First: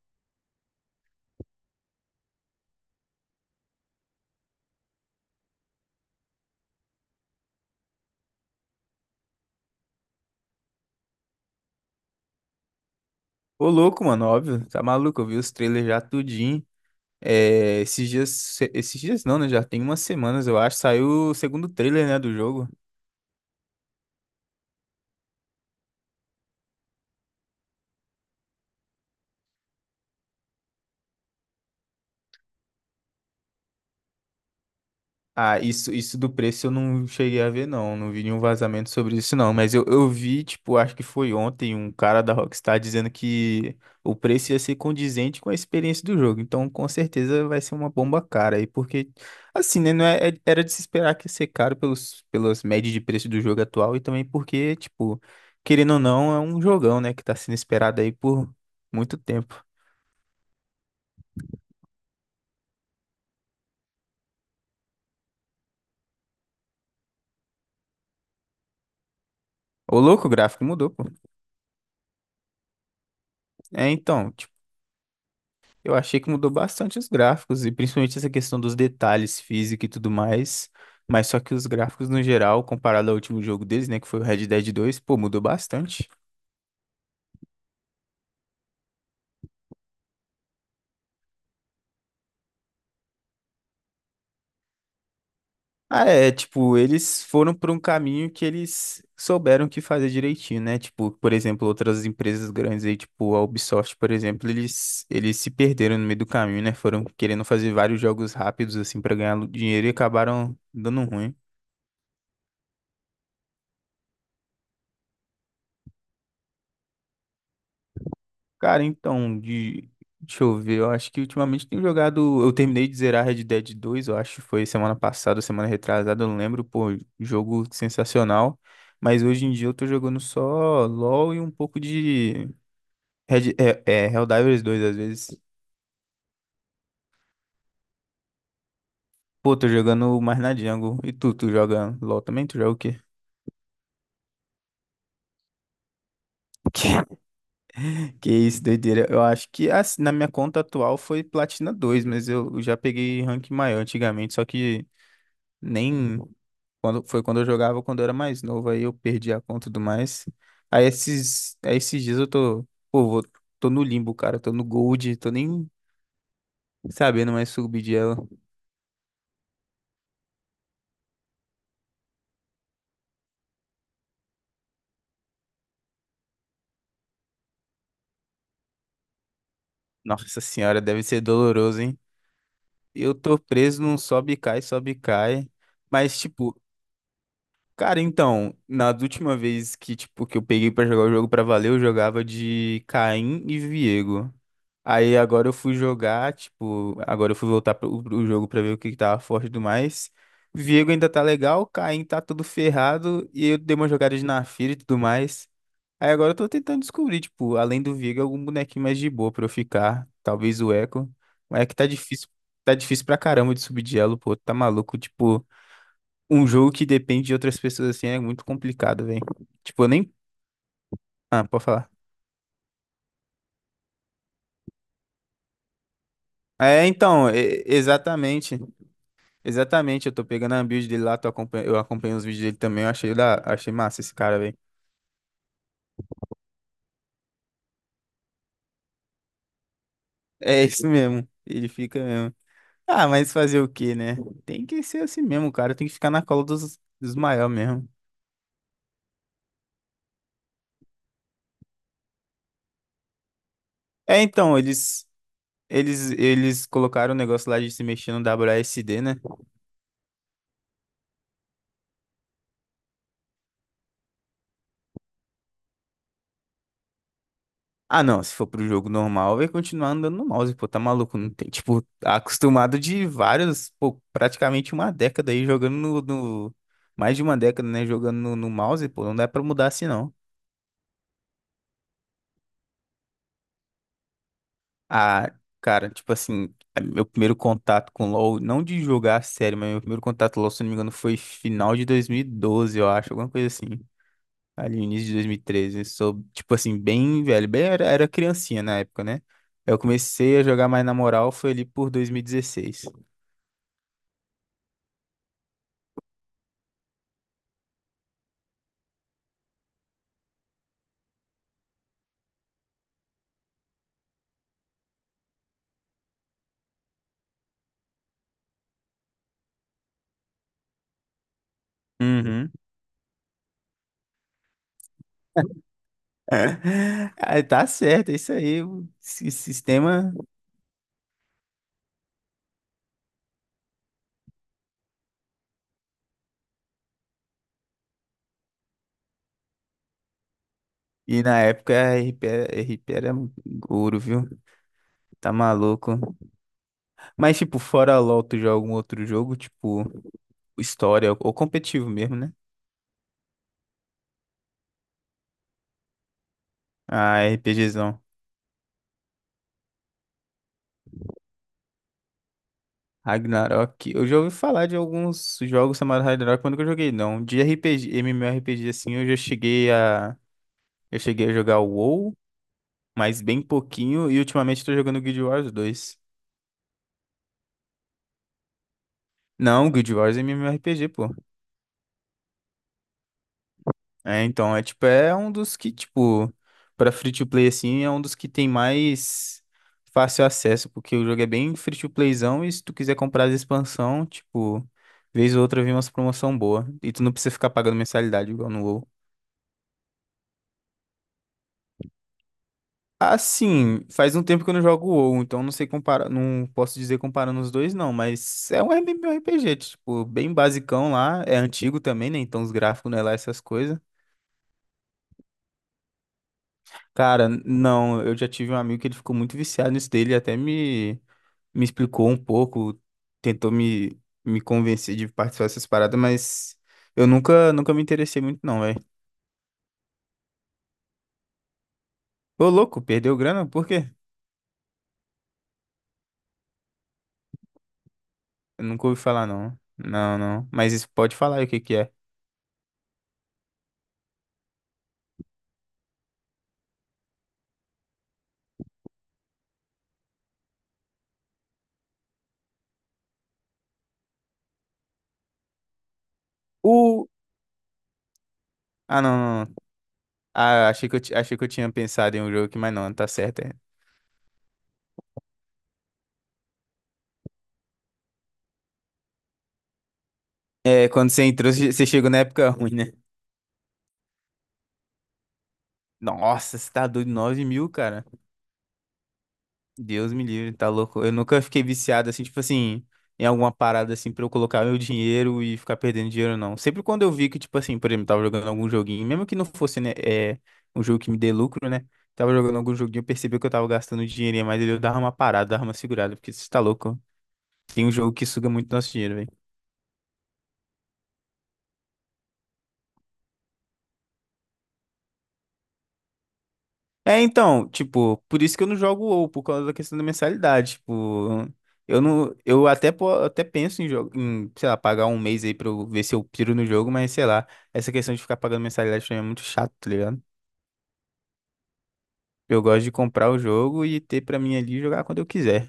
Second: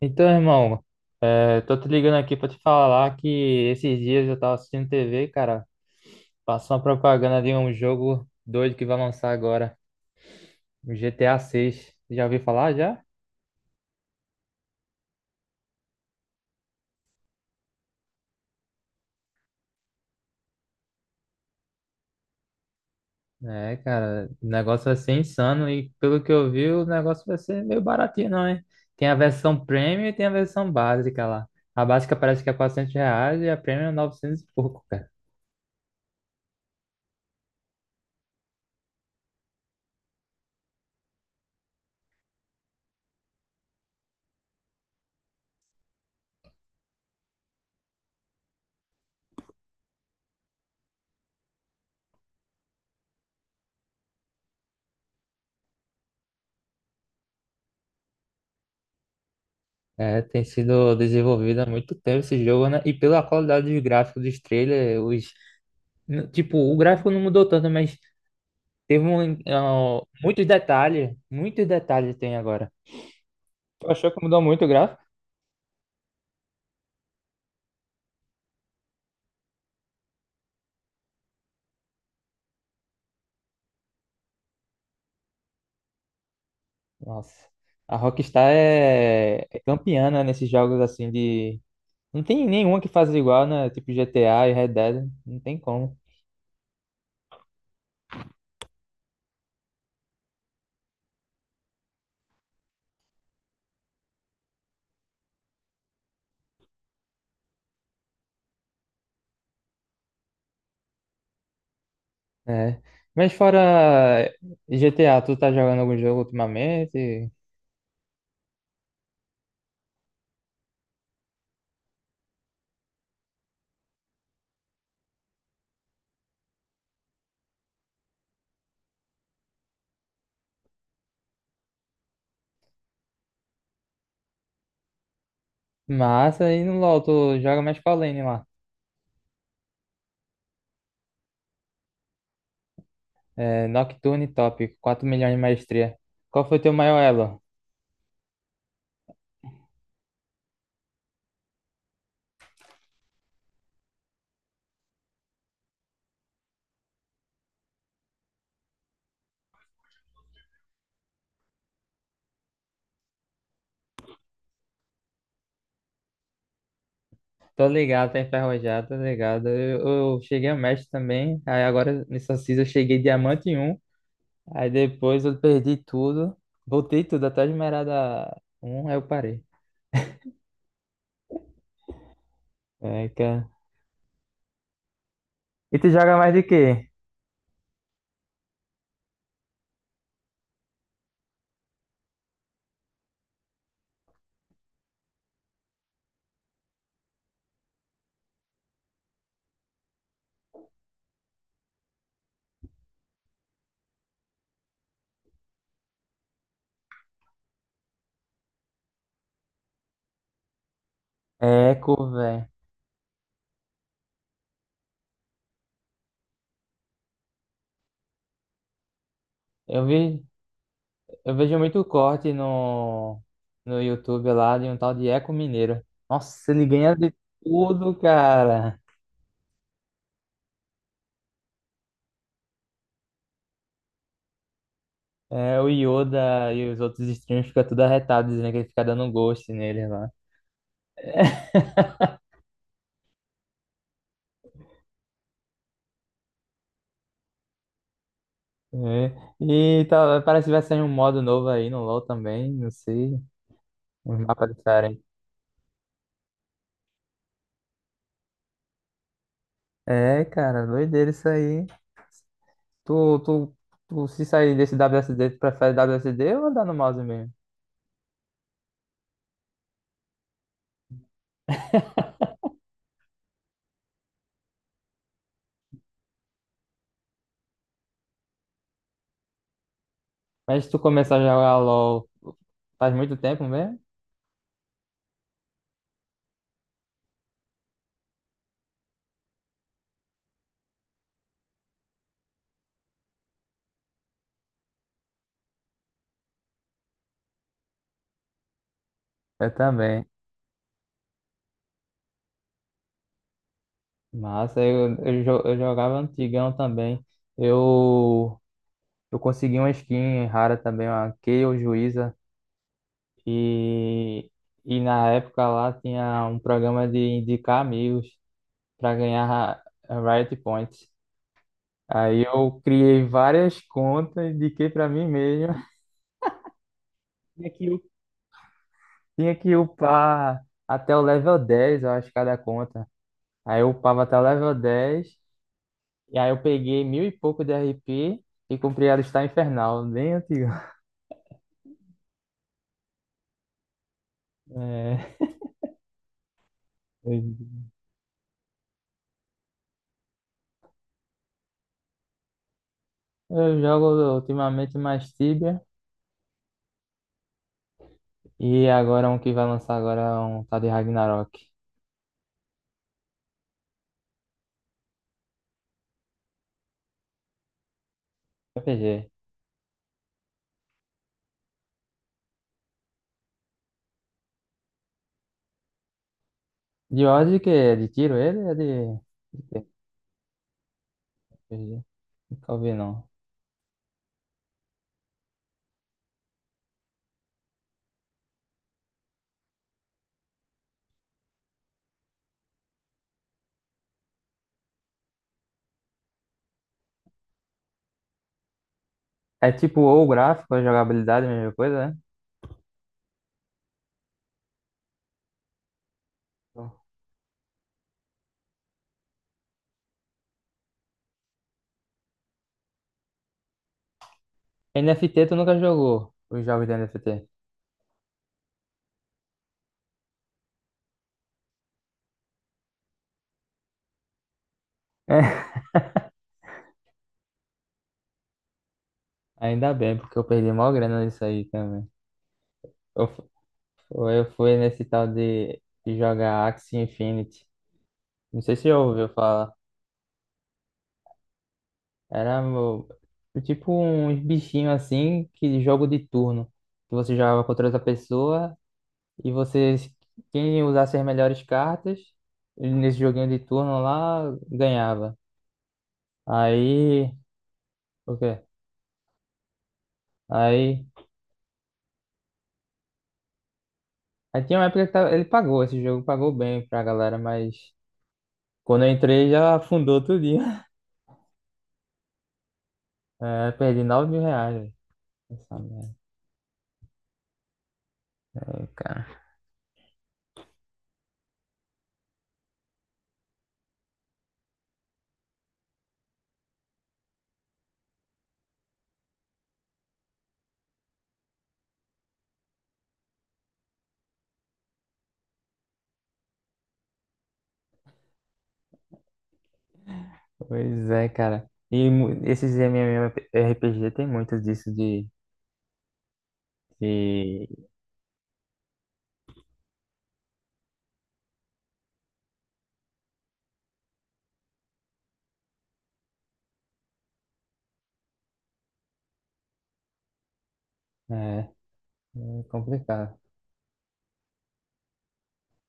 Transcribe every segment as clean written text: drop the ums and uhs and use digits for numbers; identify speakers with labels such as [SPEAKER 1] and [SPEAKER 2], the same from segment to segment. [SPEAKER 1] Então, irmão, tô te ligando aqui pra te falar que esses dias eu tava assistindo TV, cara, passou uma propaganda de um jogo doido que vai lançar agora, o GTA 6. Já ouviu falar já?
[SPEAKER 2] Ô, louco, mano, óbvio, tá maluco, eu vi os trailers já tudinho. É, esses dias não, né? Já tem umas semanas, eu acho, saiu o segundo trailer, né, do jogo.
[SPEAKER 1] É, cara, o negócio vai ser insano e pelo que eu vi, o negócio vai ser meio baratinho, não, hein? Tem a versão premium e tem a versão básica lá. A básica parece que é R$ 400 e a premium é 900 e pouco, cara.
[SPEAKER 2] Ah, isso do preço eu não cheguei a ver, não. Não vi nenhum vazamento sobre isso, não. Mas eu vi, tipo, acho que foi ontem, um cara da Rockstar dizendo que o preço ia ser condizente com a experiência do jogo. Então, com certeza, vai ser uma bomba cara aí, porque, assim, né? Não é, era de se esperar que ia ser caro pelas médias de preço do jogo atual e também porque, tipo, querendo ou não, é um jogão, né? Que tá sendo esperado aí por muito tempo.
[SPEAKER 1] É, tem sido desenvolvido há muito tempo esse jogo, né? E pela qualidade dos gráficos dos trailers, tipo, o gráfico não mudou tanto, mas teve
[SPEAKER 2] Ô, louco, o
[SPEAKER 1] muitos
[SPEAKER 2] gráfico mudou, pô.
[SPEAKER 1] detalhes. Muitos detalhes tem agora. Tu
[SPEAKER 2] É,
[SPEAKER 1] achou que
[SPEAKER 2] então.
[SPEAKER 1] mudou muito o gráfico?
[SPEAKER 2] Eu achei que mudou bastante os gráficos, e principalmente essa questão dos detalhes física e tudo mais. Mas só que os gráficos, no geral, comparado ao último jogo deles, né, que foi o Red Dead 2, pô, mudou bastante.
[SPEAKER 1] Nossa. A Rockstar é campeã, né, nesses jogos assim de. Não tem nenhuma que faz igual, né? Tipo GTA e Red Dead. Não tem como.
[SPEAKER 2] Ah, é, tipo, eles foram por um caminho que eles souberam que fazer direitinho, né? Tipo, por exemplo, outras empresas grandes aí, tipo a Ubisoft, por exemplo, eles se perderam no meio do caminho, né? Foram querendo fazer vários jogos rápidos, assim, pra ganhar dinheiro e acabaram dando ruim.
[SPEAKER 1] É. Mas fora GTA, tu tá jogando algum jogo ultimamente?
[SPEAKER 2] Cara, então, deixa eu ver, eu acho que ultimamente tenho jogado. Eu terminei de zerar Red Dead 2, eu acho que foi semana passada, semana retrasada, eu não lembro, pô, jogo sensacional. Mas hoje em dia eu tô jogando só LoL e um pouco de Red... é, Helldivers 2 às vezes.
[SPEAKER 1] Massa, e no LoL, tu joga mais qual lane lá?
[SPEAKER 2] Pô, tô jogando mais na Jungle. E tu joga LoL também? Tu joga o quê?
[SPEAKER 1] É, Nocturne Top, 4 milhões de maestria. Qual foi teu maior
[SPEAKER 2] Que
[SPEAKER 1] elo?
[SPEAKER 2] que isso, doideira. Eu acho que assim, na minha conta atual foi Platina dois, mas eu já peguei rank maior antigamente, só que nem. Foi quando eu jogava, quando eu era mais novo, aí eu perdi a conta e tudo mais. Aí esses dias eu tô, pô, tô no limbo, cara, tô no gold, tô nem sabendo mais
[SPEAKER 1] Tô
[SPEAKER 2] subir de
[SPEAKER 1] ligado, tá
[SPEAKER 2] elo.
[SPEAKER 1] enferrujado, tô ligado. Eu cheguei a mestre também, aí agora nessa season eu cheguei diamante em um, aí depois eu perdi tudo, voltei tudo até esmeralda um, aí eu parei.
[SPEAKER 2] Nossa senhora, deve ser doloroso, hein?
[SPEAKER 1] É,
[SPEAKER 2] Eu tô
[SPEAKER 1] cara.
[SPEAKER 2] preso num sobe e cai, sobe e cai.
[SPEAKER 1] E tu joga
[SPEAKER 2] Mas,
[SPEAKER 1] mais de
[SPEAKER 2] tipo,
[SPEAKER 1] quê?
[SPEAKER 2] cara, então, na última vez que, tipo, que eu peguei pra jogar o jogo pra valer, eu jogava de Caim e Viego. Aí agora eu fui jogar, tipo, agora eu fui voltar pro jogo pra ver o que que tava forte e tudo mais. Viego ainda tá legal, Caim tá tudo ferrado e eu dei umas jogadas na fira e tudo mais. Aí agora eu tô tentando descobrir, tipo, além do Viego, algum bonequinho mais de boa pra eu ficar. Talvez o Echo. Mas é que
[SPEAKER 1] Eco, velho.
[SPEAKER 2] tá difícil pra caramba de subir de elo, pô, tá maluco. Tipo, um jogo que depende de outras pessoas assim é muito complicado, velho.
[SPEAKER 1] Eu
[SPEAKER 2] Tipo, eu nem.
[SPEAKER 1] vi, eu
[SPEAKER 2] Ah,
[SPEAKER 1] vejo
[SPEAKER 2] pode
[SPEAKER 1] muito
[SPEAKER 2] falar.
[SPEAKER 1] corte no YouTube lá de um tal de Eco Mineiro. Nossa, ele
[SPEAKER 2] É,
[SPEAKER 1] ganha de
[SPEAKER 2] então,
[SPEAKER 1] tudo,
[SPEAKER 2] exatamente.
[SPEAKER 1] cara.
[SPEAKER 2] Exatamente, eu tô pegando a build dele lá, eu acompanho os vídeos dele também, eu achei, achei massa esse cara, velho.
[SPEAKER 1] É, o Yoda e os outros streamers ficam tudo arretados, dizendo que ele fica dando ghost nele lá.
[SPEAKER 2] É isso mesmo, ele fica mesmo. Ah, mas fazer o quê, né? Tem que ser assim mesmo, cara, tem que ficar na cola dos maiores mesmo.
[SPEAKER 1] É. E tá, parece que vai sair um modo novo aí no LoL também, não sei, uns
[SPEAKER 2] É,
[SPEAKER 1] mapas
[SPEAKER 2] então,
[SPEAKER 1] diferentes.
[SPEAKER 2] eles colocaram o negócio lá de se mexer no WASD, né?
[SPEAKER 1] É, cara, doideira isso aí. Tu, tu, tu se sair desse WSD, tu prefere WSD ou andar no mouse mesmo?
[SPEAKER 2] Ah, não, se for pro jogo normal, vai continuar andando no mouse, pô, tá maluco, não tem, tipo, tá acostumado de vários, pô, praticamente uma década aí jogando mais de uma década, né, jogando no mouse, pô, não dá pra mudar assim, não.
[SPEAKER 1] Mas se tu começar a jogar LoL faz muito tempo mesmo?
[SPEAKER 2] Ah, cara, tipo assim, é meu primeiro contato com LoL, não de jogar a série, mas meu primeiro contato com LoL, se não me engano, foi final de 2012, eu acho, alguma coisa assim. Ali no início de 2013. Sou, tipo assim, bem velho, bem era, era criancinha na época, né?
[SPEAKER 1] Eu
[SPEAKER 2] Eu
[SPEAKER 1] também.
[SPEAKER 2] comecei a jogar mais na moral, foi ali por 2016.
[SPEAKER 1] Massa, eu jogava antigão também. Eu, eu consegui uma skin rara também, uma Kayle Juíza. E, e na época lá tinha um programa de indicar amigos para ganhar a Riot Points. Aí
[SPEAKER 2] Uhum.
[SPEAKER 1] eu criei várias contas, indiquei para mim mesmo.
[SPEAKER 2] Aí
[SPEAKER 1] Tinha
[SPEAKER 2] tá
[SPEAKER 1] que, u-
[SPEAKER 2] certo, é isso aí, o si-
[SPEAKER 1] tinha que
[SPEAKER 2] sistema.
[SPEAKER 1] upar até o level 10, eu acho, cada conta. Aí eu upava até o level 10 e aí eu peguei mil e pouco de RP e comprei a listar infernal, bem antiga.
[SPEAKER 2] E na época a RP, RP era ouro, viu?
[SPEAKER 1] É,
[SPEAKER 2] Tá maluco.
[SPEAKER 1] eu
[SPEAKER 2] Mas, tipo, fora LOL, tu joga algum outro jogo, tipo, história ou competitivo mesmo, né?
[SPEAKER 1] eu jogo ultimamente mais Tibia,
[SPEAKER 2] Ah, RPGzão.
[SPEAKER 1] e agora um que vai lançar agora é um tal de Ragnarok.
[SPEAKER 2] Ragnarok. Eu já ouvi falar de alguns jogos chamados Ragnarok, mas nunca joguei, não. De RPG, MMORPG, assim, eu
[SPEAKER 1] RPG.
[SPEAKER 2] já cheguei a... Eu cheguei a jogar o WoW, mas bem pouquinho, e ultimamente tô jogando Guild Wars 2.
[SPEAKER 1] De ordem que é de tiro ele? De quê?
[SPEAKER 2] Não, Guild Wars é MMORPG, pô.
[SPEAKER 1] RPG? Nunca ouvi não.
[SPEAKER 2] É, então, é tipo, é um dos que, tipo, pra free to play assim, é um dos que tem mais fácil acesso, porque o jogo é bem free to playzão e se tu quiser comprar as expansão, tipo, vez ou outra vem umas promoção boa e tu não precisa ficar pagando mensalidade igual no WoW.
[SPEAKER 1] É tipo ou o gráfico, a jogabilidade, a mesma coisa, né?
[SPEAKER 2] Assim, faz um tempo que eu não jogo WoW, então não sei comparar, não posso
[SPEAKER 1] Então,
[SPEAKER 2] dizer comparando os dois não, mas é um MMORPG, tipo, bem basicão lá, é antigo também, né? Então os gráficos não é lá essas coisas.
[SPEAKER 1] NFT tu nunca jogou os jogos de NFT?
[SPEAKER 2] Cara, não, eu já tive um amigo que ele ficou muito viciado nisso dele, até me explicou um pouco, tentou me convencer de participar dessas
[SPEAKER 1] É.
[SPEAKER 2] paradas, mas eu nunca, nunca me interessei muito não, velho.
[SPEAKER 1] Ainda bem, porque eu perdi mó grana nisso aí também.
[SPEAKER 2] Ô, louco,
[SPEAKER 1] Eu,
[SPEAKER 2] perdeu
[SPEAKER 1] fu-
[SPEAKER 2] grana? Por quê?
[SPEAKER 1] eu fui nesse tal de jogar Axie Infinity. Não sei se
[SPEAKER 2] Eu
[SPEAKER 1] você já
[SPEAKER 2] nunca ouvi
[SPEAKER 1] ouviu
[SPEAKER 2] falar
[SPEAKER 1] falar.
[SPEAKER 2] não. Não, não. Mas isso pode falar aí o que que é.
[SPEAKER 1] Era meu- tipo uns bichinhos assim, que jogo de turno. Que você jogava contra outra pessoa e você, quem usasse as melhores cartas, nesse joguinho de turno lá, ganhava.
[SPEAKER 2] O...
[SPEAKER 1] Aí, o quê?
[SPEAKER 2] Ah, não, não, não. Ah,
[SPEAKER 1] Aí,
[SPEAKER 2] achei que achei que eu tinha pensado em um jogo aqui, mas não, tá certo, é.
[SPEAKER 1] aí tinha uma época que ele pagou, esse jogo pagou bem pra galera, mas quando eu entrei já afundou tudinho.
[SPEAKER 2] É, quando você entrou, você chegou na época ruim, né?
[SPEAKER 1] É, perdi 9 mil reais, velho. Essa merda,
[SPEAKER 2] Nossa, você tá doido, 9 mil, cara.
[SPEAKER 1] aí, cara.
[SPEAKER 2] Deus me livre, tá louco. Eu nunca fiquei viciado assim, tipo assim, em alguma parada assim pra eu colocar meu dinheiro e ficar perdendo dinheiro, não. Sempre quando eu vi que, tipo assim, por exemplo, tava jogando algum joguinho, mesmo que não fosse, né, é, um jogo que me dê lucro, né? Tava jogando algum joguinho, eu percebi que eu tava gastando dinheirinho, mas eu dava uma parada, dava uma segurada, porque você tá louco. Tem um jogo que suga muito nosso dinheiro, velho.
[SPEAKER 1] Pois é, cara. Esses MMORPG tem muitos disso
[SPEAKER 2] É,
[SPEAKER 1] de...
[SPEAKER 2] então, tipo, por isso que eu não jogo WoW, por causa da questão da mensalidade, tipo, eu não, eu até, até penso em, jogo, em, sei lá, pagar um mês aí pra eu ver se eu piro no jogo, mas sei lá, essa questão de ficar pagando mensalidade pra mim é muito chato, tá ligado?
[SPEAKER 1] É, é
[SPEAKER 2] Eu gosto de
[SPEAKER 1] complicado.
[SPEAKER 2] comprar o jogo e ter pra mim ali e jogar quando eu quiser.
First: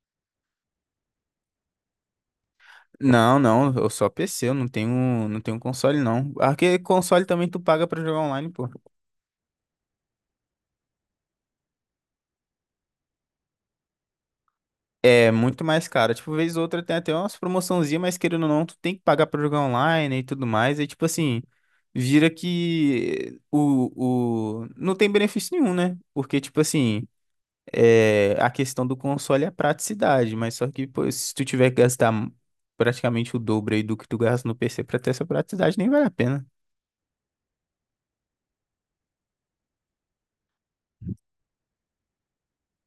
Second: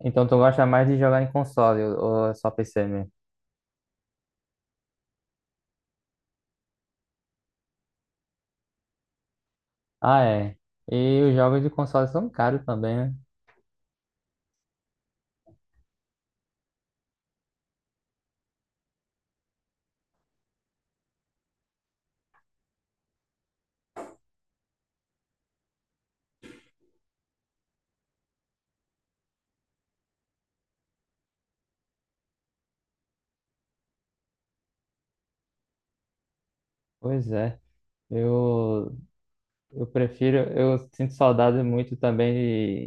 [SPEAKER 1] Então tu gosta mais de jogar em console ou é só PC mesmo?
[SPEAKER 2] Não, não, eu só PC, eu não tenho, console não. Ah, que console também tu paga pra jogar online, pô.
[SPEAKER 1] Ah, é. E os jogos de console são caros também, né?
[SPEAKER 2] É muito mais caro. Tipo, vez ou outra tem até umas promoçãozinhas, mas querendo ou não, tu tem que pagar pra jogar online e tudo mais. E tipo assim, vira que não tem benefício nenhum, né? Porque, tipo assim, a questão do console é a praticidade, mas só que pô, se tu tiver que gastar praticamente o dobro aí do que tu gasta no PC pra ter essa praticidade, nem vale a pena.
[SPEAKER 1] Pois é. Eu Eu prefiro, eu sinto saudade muito também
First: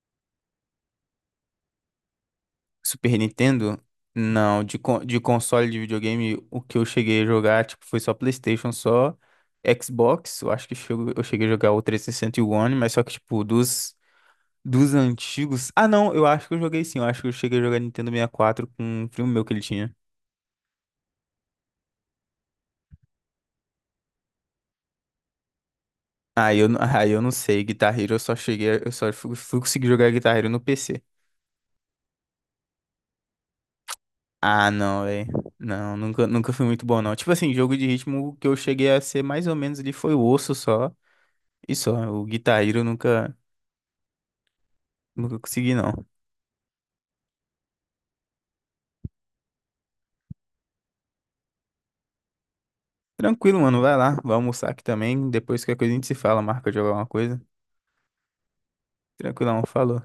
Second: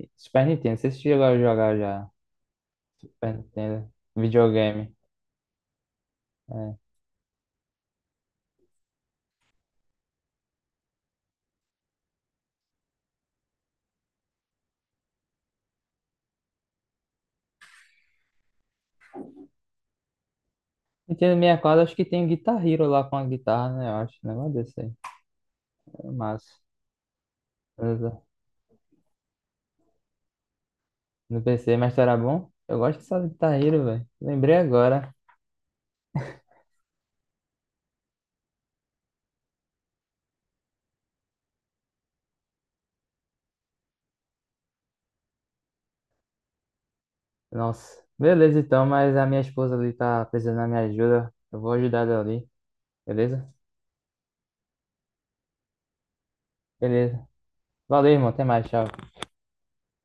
[SPEAKER 1] de Super Nintendo. Vocês chegou a jogar já
[SPEAKER 2] Super
[SPEAKER 1] Super
[SPEAKER 2] Nintendo?
[SPEAKER 1] Nintendo,
[SPEAKER 2] Não,
[SPEAKER 1] videogame.
[SPEAKER 2] de console de videogame, o
[SPEAKER 1] É.
[SPEAKER 2] que eu cheguei a jogar, tipo, foi só PlayStation, só Xbox. Eu acho que eu cheguei a jogar o 360 e sessenta e o One, mas só que, tipo, dos antigos. Ah, não, eu acho que eu joguei sim. Eu acho que eu cheguei a jogar Nintendo 64 com um primo meu que ele tinha.
[SPEAKER 1] Nintendo 64, acho que tem Guitar Hero lá com a guitarra, né? Eu acho, um negócio desse aí. É
[SPEAKER 2] Ah,
[SPEAKER 1] massa.
[SPEAKER 2] Ah, eu não sei. Guitar Hero, eu
[SPEAKER 1] Beleza.
[SPEAKER 2] só cheguei. Eu só fui conseguir jogar Guitar Hero no PC.
[SPEAKER 1] No PC, mas era bom? Eu gosto dessa Guitar Hero, velho. Lembrei
[SPEAKER 2] Ah, não,
[SPEAKER 1] agora.
[SPEAKER 2] velho. Não, nunca, nunca fui muito bom, não. Tipo assim, jogo de ritmo, o que eu cheguei a ser mais ou menos ali foi o osso só. E só, o Guitar Hero eu nunca, nunca consegui, não.
[SPEAKER 1] Nossa. Beleza, então, mas a minha esposa ali tá precisando da minha ajuda. Eu vou ajudar ela ali, beleza?
[SPEAKER 2] Tranquilo, mano, vai lá, vai almoçar aqui também. Depois qualquer coisa a gente se fala, marca jogar uma
[SPEAKER 1] Beleza.
[SPEAKER 2] coisa.
[SPEAKER 1] Valeu, irmão. Até mais, tchau.
[SPEAKER 2] Tranquilão, falou.